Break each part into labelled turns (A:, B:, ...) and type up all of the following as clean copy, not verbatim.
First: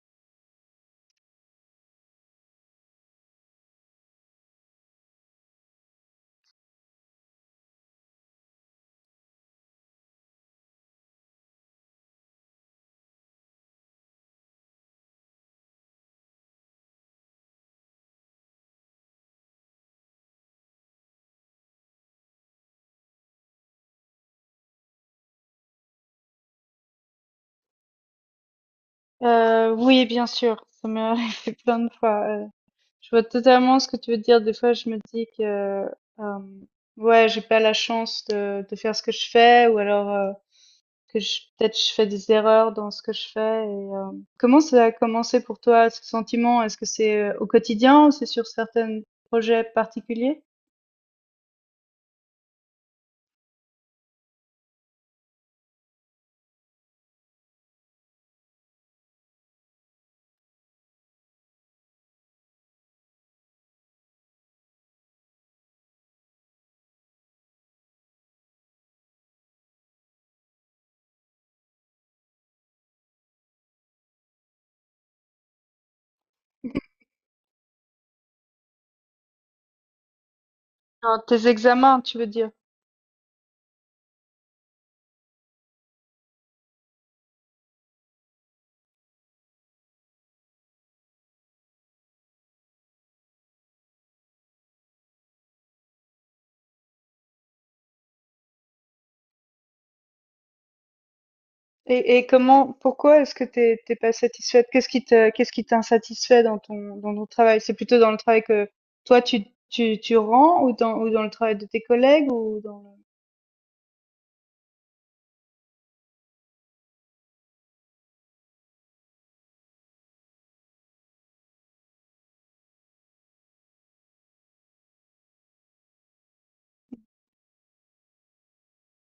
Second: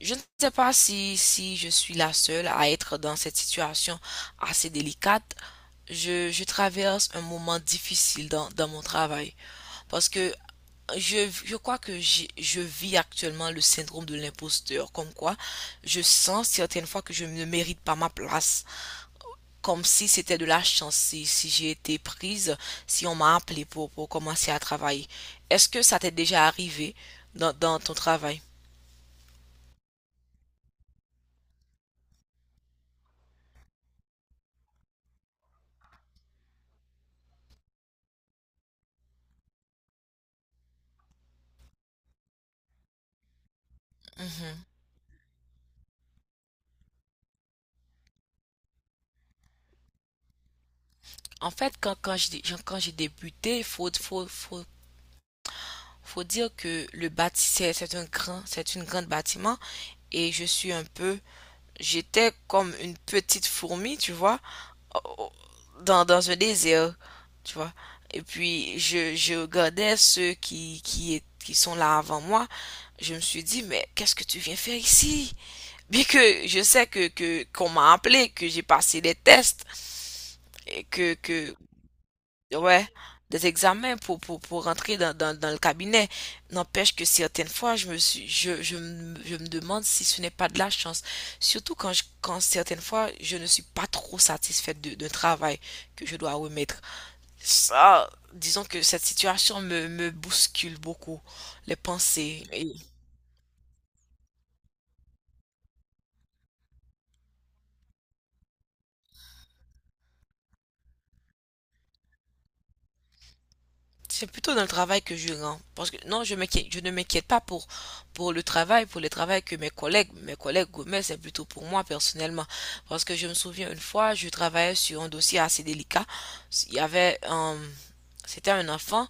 A: Je ne sais pas si je suis la seule à être dans cette situation assez délicate. Je traverse un moment difficile dans mon travail parce que je crois que je vis actuellement le syndrome de l'imposteur, comme quoi je sens certaines fois que je ne mérite pas ma place, comme si c'était de la chance, si j'ai été prise, si on m'a appelé pour commencer à travailler. Est-ce que ça t'est déjà arrivé dans ton travail?
B: Oui, bien sûr, ça m'est arrivé plein de fois. Je vois totalement ce que tu veux dire. Des fois, je me dis que, euh, ouais, j'ai pas la chance de faire ce que je fais, ou alors que peut-être je fais des erreurs dans ce que je fais. Comment ça a commencé pour toi, ce sentiment? Est-ce que c'est au quotidien ou c'est sur certains projets particuliers?
A: En fait, quand j'ai débuté, il faut, faut, faut, faut dire que le bâti, c'est une grande bâtiment et je suis un peu, j'étais comme une petite fourmi, tu vois, au- dans un désert, tu vois. Et puis, je regardais ceux qui sont là avant moi. Je me suis dit, mais qu'est-ce que tu viens faire ici? Bien que je sais qu'on m'a appelé, que j'ai passé des tests et
B: Dans tes
A: que
B: examens, tu veux dire?
A: Ouais, des examens pour rentrer dans le cabinet. N'empêche que certaines fois, je me suis, je me demande si ce n'est pas de la chance. Surtout quand certaines fois, je ne suis pas trop satisfaite d'un travail que je dois remettre. Ça, disons que cette situation me bouscule beaucoup les
B: Et
A: pensées.
B: comment pourquoi est-ce que t'es es pas satisfaite? Qu'est-ce qui t'insatisfait dans ton travail? C'est plutôt dans le travail que toi tu rends ou dans le travail de tes collègues ou dans
A: C'est plutôt dans le travail que je rends. Parce que non, je ne m'inquiète pas pour le travail, mes collègues gourmets, c'est plutôt pour moi personnellement. Parce que je me souviens une fois, je travaillais sur un dossier assez délicat. Il y avait un, C'était un enfant.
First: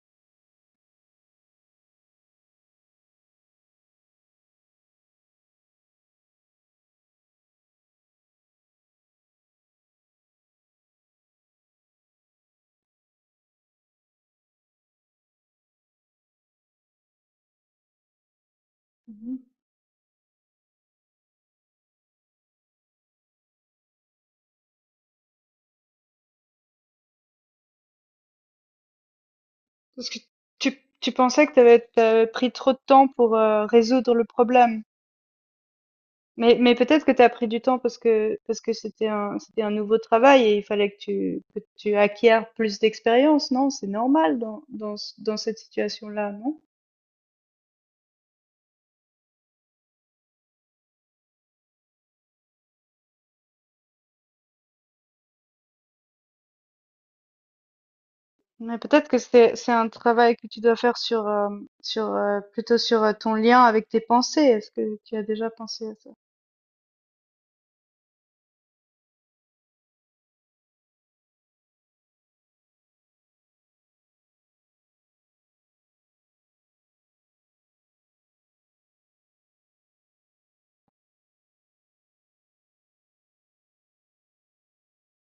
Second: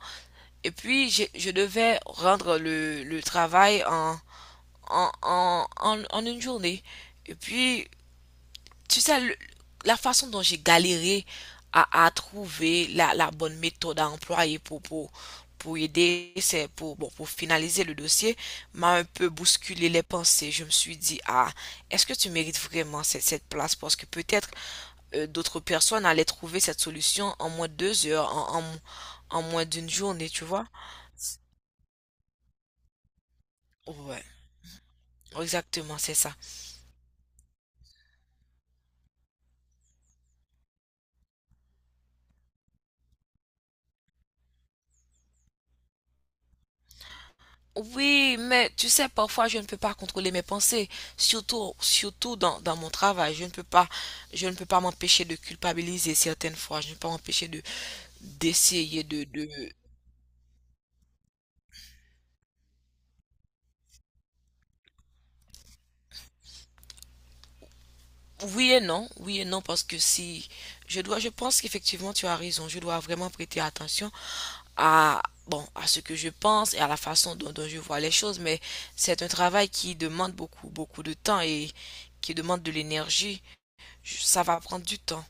A: Et puis, je devais rendre le travail en une journée. Et puis, tu sais, la façon dont j'ai galéré à trouver la bonne méthode à employer pour aider, c'est pour, bon, pour finaliser le dossier, m'a un
B: le.
A: peu
B: Mmh,
A: bousculé les pensées. Je me suis dit, ah, est-ce que tu mérites vraiment cette place? Parce que peut-être d'autres personnes allaient trouver cette solution en moins de deux heures, en moins d'une
B: parce que
A: journée, tu vois?
B: tu pensais que t'avais avais pris trop de temps pour, résoudre le
A: Ouais,
B: problème.
A: exactement, c'est ça.
B: Mais peut-être que t'as pris du temps parce que c'était un nouveau travail et il fallait que tu acquières plus d'expérience, non? C'est normal dans ce dans cette situation-là, non?
A: Oui, mais tu sais, parfois je ne peux pas contrôler mes pensées, surtout dans mon travail. Je ne peux pas m'empêcher de culpabiliser certaines fois. Je ne peux pas m'empêcher de
B: Mais
A: d'essayer
B: peut-être que
A: de...
B: c'est un travail que tu dois faire sur plutôt sur ton lien avec tes pensées. Est-ce que tu as déjà pensé à ça?
A: Oui et non, parce que si je dois, je pense qu'effectivement tu as raison. Je dois vraiment prêter attention à bon à ce que je pense et à la façon dont je vois les choses. Mais c'est un travail qui demande beaucoup, beaucoup de temps et qui demande de l'énergie. Ça va prendre du temps.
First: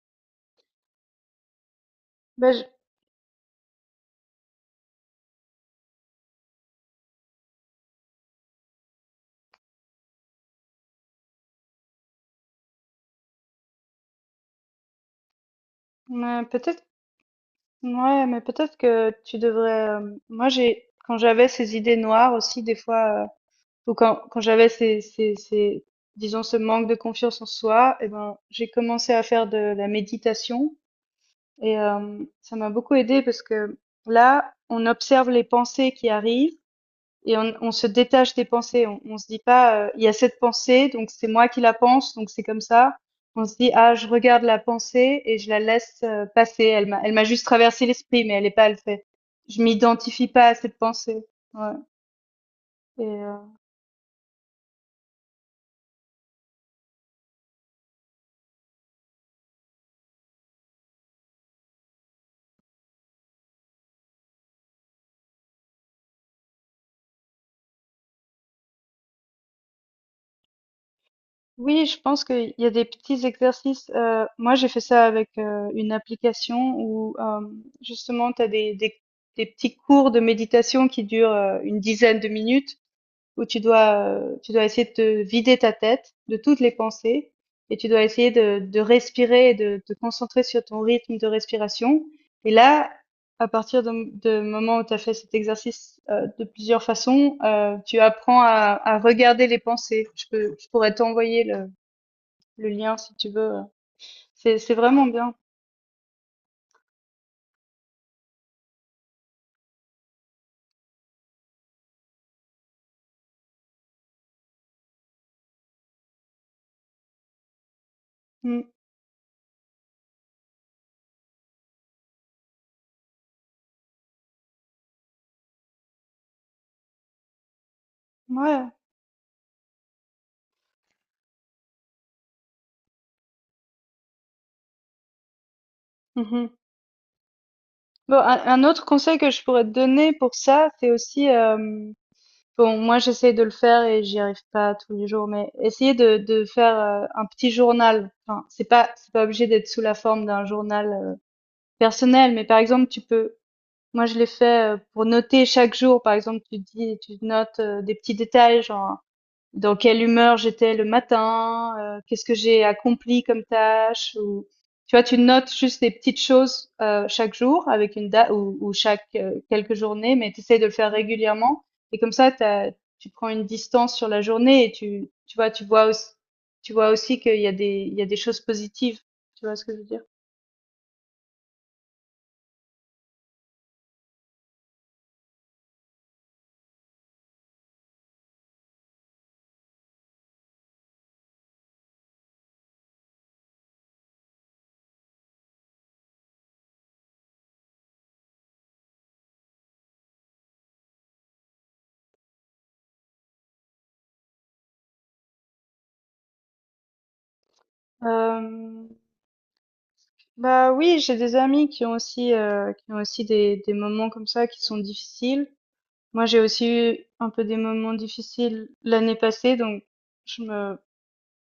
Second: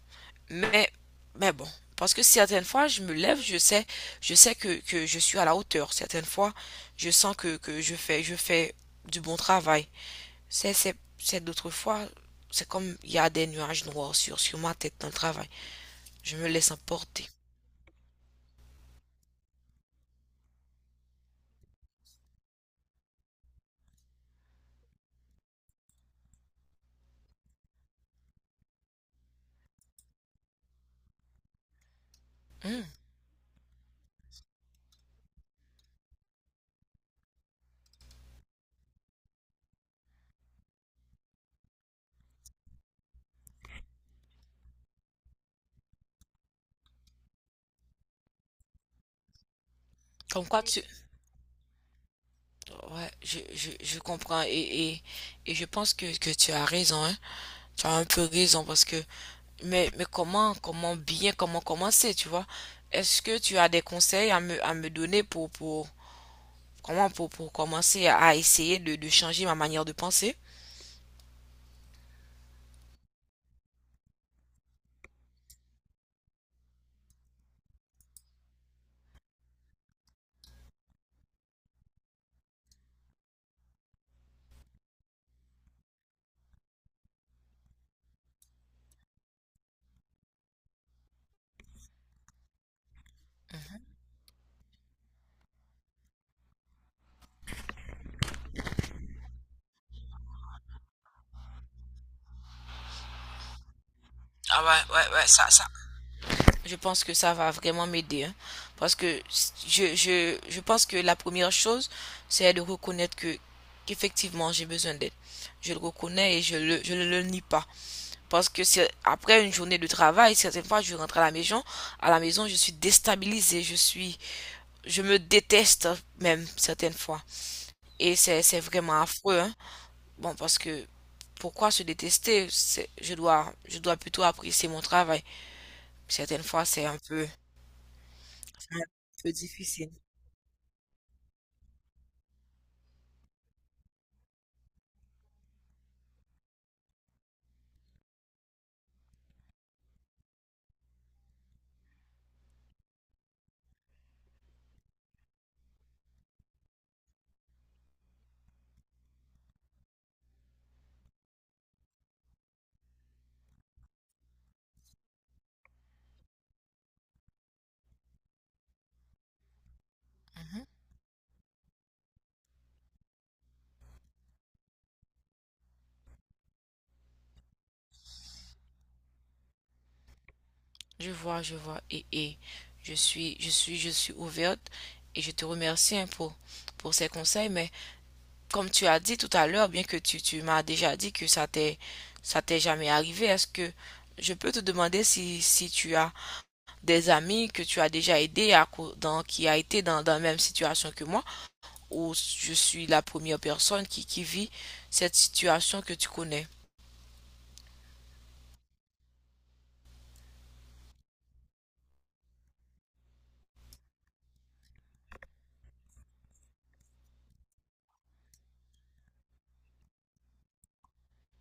A: Mais, bon, parce que
B: Ben
A: certaines
B: je-
A: fois, je me lève, je sais que je suis à la hauteur. Certaines fois, je sens que je fais du bon travail. C'est d'autres fois, c'est comme il y a des nuages noirs sur ma tête dans le travail. Je
B: mais
A: me laisse
B: peut-être
A: emporter.
B: Ouais, mais peut-être que tu devrais. Moi j'ai quand j'avais ces idées noires aussi des fois ou quand j'avais ces disons ce manque de confiance en soi, et ben j'ai commencé à faire de la méditation et ça m'a
A: Hmm.
B: beaucoup aidé parce que là on observe les pensées qui arrivent. Et on se détache des pensées. On se dit pas, il y a cette pensée, donc c'est moi qui la pense, donc c'est comme ça. On se dit, ah, je regarde la pensée et je la laisse passer. Elle m'a juste traversé l'esprit, mais elle n'est pas, elle fait. Je m'identifie
A: Comme
B: pas à
A: quoi
B: cette
A: tu...
B: pensée. Ouais. Et,
A: Ouais,
B: euh,
A: je comprends et je pense que tu as raison, hein. Tu as un peu raison parce que... Mais, comment, comment bien, comment commencer, tu vois? Est-ce que tu as des conseils à me donner pour commencer à essayer de changer ma manière de penser?
B: oui, je pense qu'il y a des petits exercices. Moi, j'ai fait ça avec une application où justement, tu as des petits cours de méditation qui durent une dizaine de minutes où tu tu dois essayer de te vider ta tête de toutes les pensées et tu dois essayer de respirer et de te concentrer sur ton rythme de respiration. Et là, à partir de moment où tu as fait cet exercice de plusieurs façons, tu apprends à regarder les pensées. Je pourrais t'envoyer le lien si tu veux.
A: Ah,
B: C'est
A: ouais,
B: vraiment
A: ouais, ouais,
B: bien.
A: ça, ça. Je pense que ça va vraiment m'aider, hein. Parce que je pense que la première chose, c'est de reconnaître que qu'effectivement j'ai besoin d'aide. Je le reconnais et je ne le nie pas. Parce
B: Mm.
A: que c'est après une journée de travail, certaines fois je rentre à la maison. À la maison, je suis déstabilisée, je me déteste même certaines fois. Et c'est
B: Ouais.
A: vraiment affreux, hein. Bon, parce que pourquoi se détester? Je dois plutôt apprécier mon travail. Certaines
B: Mhm.
A: fois,
B: Bon, un
A: c'est
B: autre
A: un
B: conseil que
A: peu
B: je pourrais te
A: difficile.
B: donner pour ça, c'est aussi bon, moi j'essaie de le faire et j'y arrive pas tous les jours, mais essayer de faire un petit journal. Enfin, c'est pas obligé d'être sous la forme d'un journal personnel, mais par exemple tu peux. Moi je l'ai fait pour noter chaque jour. Par exemple, tu notes des petits détails, genre dans quelle humeur j'étais le matin, qu'est-ce que j'ai accompli comme tâche, ou tu vois, tu notes juste des petites choses chaque jour avec une date ou chaque quelques journées, mais tu essaies de le faire régulièrement et comme ça, tu prends une distance sur la journée et tu vois, tu vois aussi qu'il y a il y a des choses positives. Tu vois ce que je veux dire?
A: Je vois, je vois. Et je suis ouverte et je te remercie, hein, pour ces conseils. Mais comme tu as dit tout à l'heure, bien que tu m'as déjà dit que ça t'est jamais arrivé, est-ce que je peux te demander si tu as des amis que tu as déjà aidé qui a été dans la même situation que moi, ou je suis la première personne qui vit cette situation que tu connais.
B: Euh, Bah oui, j'ai des amis qui ont qui ont aussi des moments comme ça qui sont difficiles. Moi, j'ai aussi eu un peu des moments difficiles l'année passée, donc je me,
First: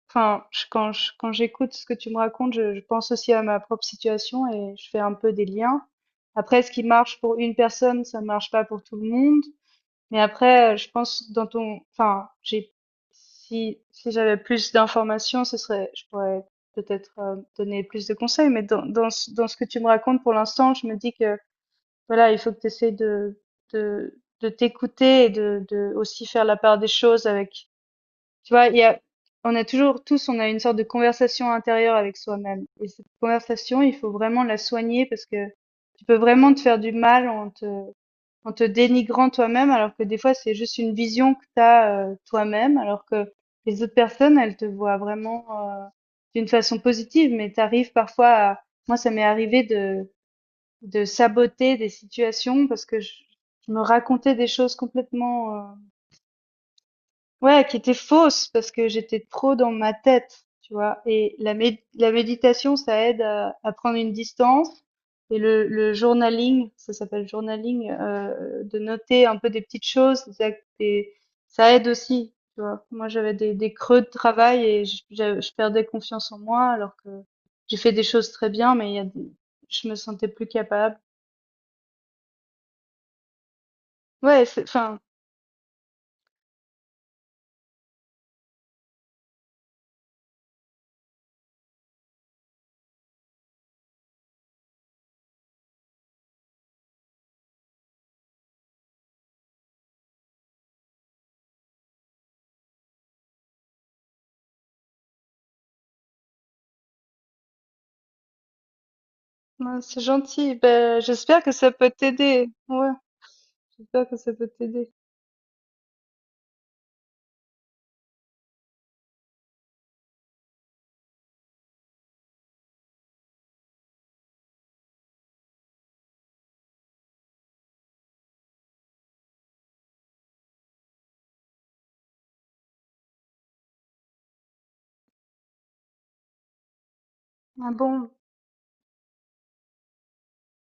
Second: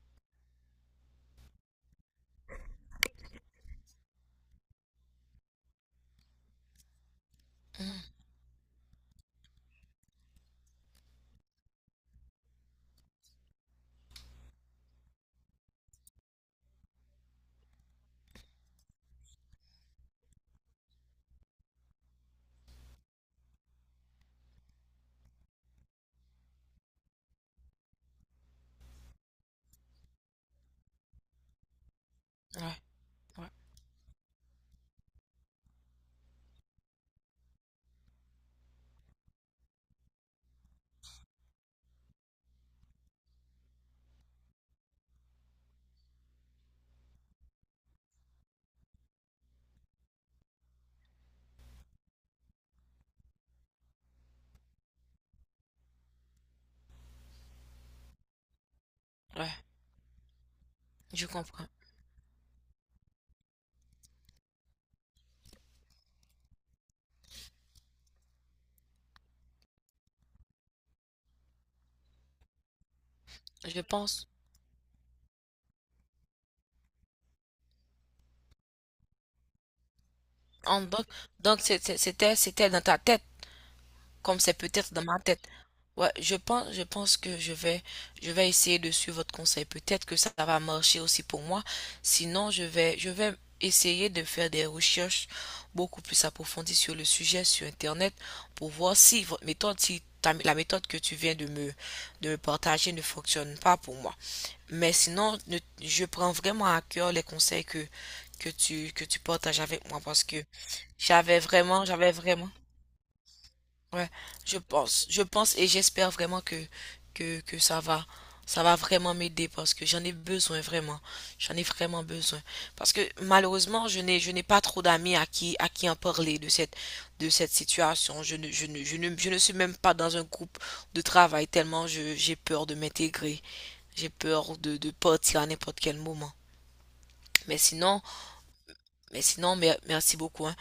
B: enfin, quand j'écoute ce que tu me racontes, je pense aussi à ma propre situation et je fais un peu des liens. Après, ce qui marche pour une personne, ça ne marche pas pour tout le monde. Mais après, je pense dans ton, si, si j'avais plus d'informations, je pourrais peut-être donner plus de conseils. Mais dans ce que tu me racontes pour l'instant, je me dis que voilà, il faut que tu essaies de t'écouter et de aussi faire la part des choses avec, tu vois, on a toujours tous, on a une sorte de conversation intérieure avec soi-même.
A: Ouais,
B: Et cette
A: ouais,
B: conversation, il faut vraiment la soigner parce que tu peux vraiment te faire du mal en te dénigrant toi-même, alors que des fois, c'est juste une vision que tu as toi-même, alors que les autres personnes, elles te voient vraiment d'une façon positive, mais tu arrives parfois à... Moi, ça m'est arrivé de saboter des situations parce que je me racontais des choses ouais, qui étaient fausses parce que j'étais
A: ouais,
B: trop dans ma tête, tu vois.
A: je
B: Et la,
A: comprends.
B: mé- la méditation, ça aide à prendre une distance. Et le journaling, ça s'appelle journaling, de noter un peu des petites choses, ça aide aussi, tu vois. Moi, j'avais des
A: Je
B: creux de
A: pense.
B: travail et je perdais confiance en moi alors que j'ai fait des choses très bien, mais il y a des- je me sentais plus
A: En-
B: capable.
A: donc, donc c'était, dans ta tête. Comme
B: Ouais,
A: c'est
B: c'est,
A: peut-être
B: enfin,
A: dans ma tête. Ouais, je pense que je vais essayer de suivre votre conseil. Peut-être que ça va marcher aussi pour moi. Sinon, je vais essayer de faire des recherches beaucoup plus approfondies sur le sujet sur Internet pour voir si votre méthode, si ta- la méthode que tu viens de me partager ne fonctionne pas pour moi. Mais sinon, je prends vraiment à cœur les conseils que tu partages
B: Ouais,
A: avec
B: c'est
A: moi parce que
B: gentil. Ben, j'espère que ça peut
A: j'avais
B: t'aider.
A: vraiment...
B: Ouais, j'espère
A: Ouais,
B: que ça peut t'aider.
A: je pense et j'espère vraiment que ça va vraiment m'aider parce que j'en ai vraiment besoin, parce que malheureusement je n'ai pas trop d'amis à qui en parler de cette situation. Je ne suis même pas dans un groupe de travail tellement j'ai peur de m'intégrer, j'ai peur de partir à n'importe quel moment. Mais
B: Ah
A: sinon,
B: bon?
A: mais sinon, merci beaucoup, hein.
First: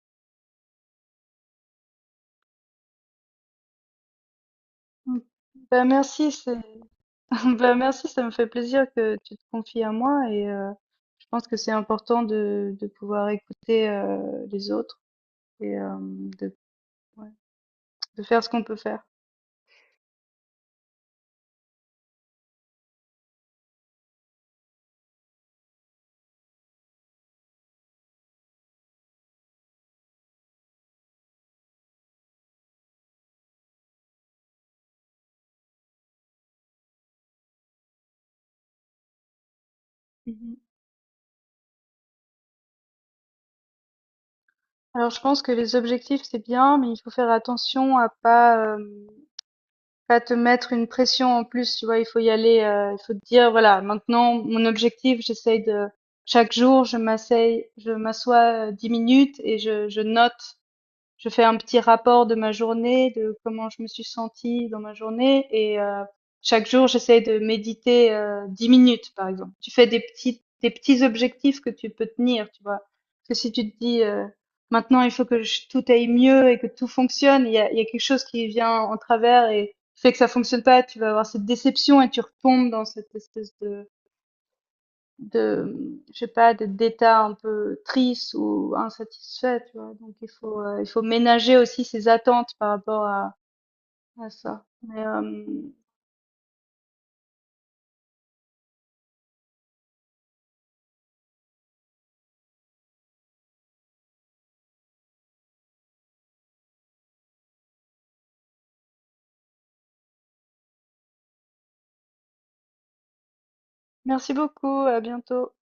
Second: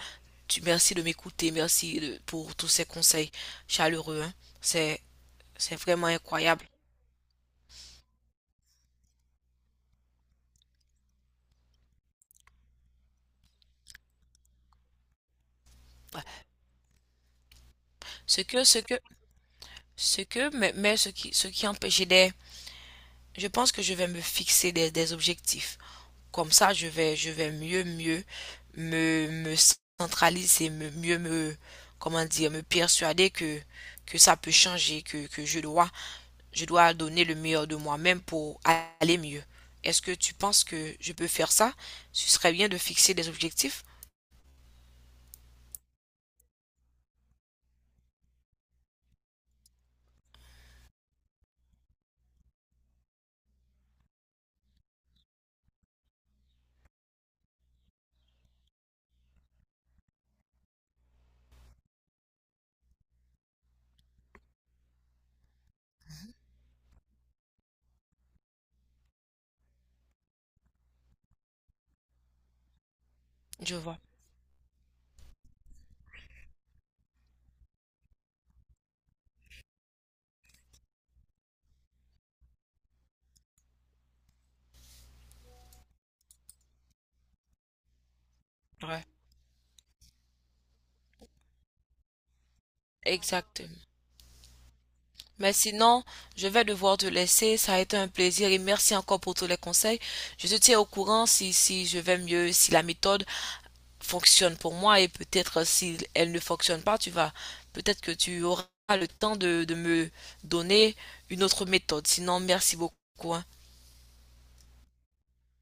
A: Merci de m'écouter, merci pour tous ces conseils chaleureux, hein. C'est,
B: Mm.
A: c'est
B: Ben
A: vraiment
B: merci, c'est
A: incroyable.
B: ben merci, ça me fait plaisir que tu te confies à moi et je pense que c'est important de pouvoir écouter les autres et
A: Ouais.
B: de, ouais, de
A: Ce
B: faire ce qu'on
A: que,
B: peut
A: ce que,
B: faire.
A: ce qui empêchait des, je pense que je vais me fixer des objectifs. Comme ça, je vais mieux me centraliser, comment dire, me persuader que ça peut changer, que je dois donner le meilleur de moi-même pour aller mieux. Est-ce que tu
B: Mhm.
A: penses que je peux faire ça? Ce serait bien de fixer des objectifs?
B: Alors je pense que les objectifs c'est bien, mais il faut faire attention à pas pas te mettre une pression en plus, tu vois, il faut y aller, il faut te dire: «Voilà, maintenant mon objectif, j'essaye de chaque jour, je m'assois, 10 minutes et je note». Je fais un petit rapport de ma journée, de comment je me suis sentie dans ma journée et chaque jour j'essaie de méditer 10 minutes par exemple. Tu fais des petits objectifs que tu peux tenir, tu vois. Parce que si tu
A: Je
B: te
A: vois.
B: dis maintenant il faut que je- tout aille mieux et que tout fonctionne, il y a quelque chose qui vient en travers et fait que ça fonctionne pas, tu vas avoir cette déception et tu retombes dans cette espèce de je sais pas de d'état un peu triste ou
A: Ouais.
B: insatisfait, tu vois, donc il faut ménager aussi ses attentes par rapport
A: Exact.
B: à ça
A: Mais sinon, je vais devoir te laisser. Ça a été un plaisir et merci encore pour tous les conseils. Je te tiens au courant si je vais mieux, si la méthode fonctionne pour moi, et peut-être si elle ne fonctionne pas, peut-être que tu auras le temps de me donner une autre méthode. Sinon, merci beaucoup, hein.
B: merci beaucoup, à bientôt.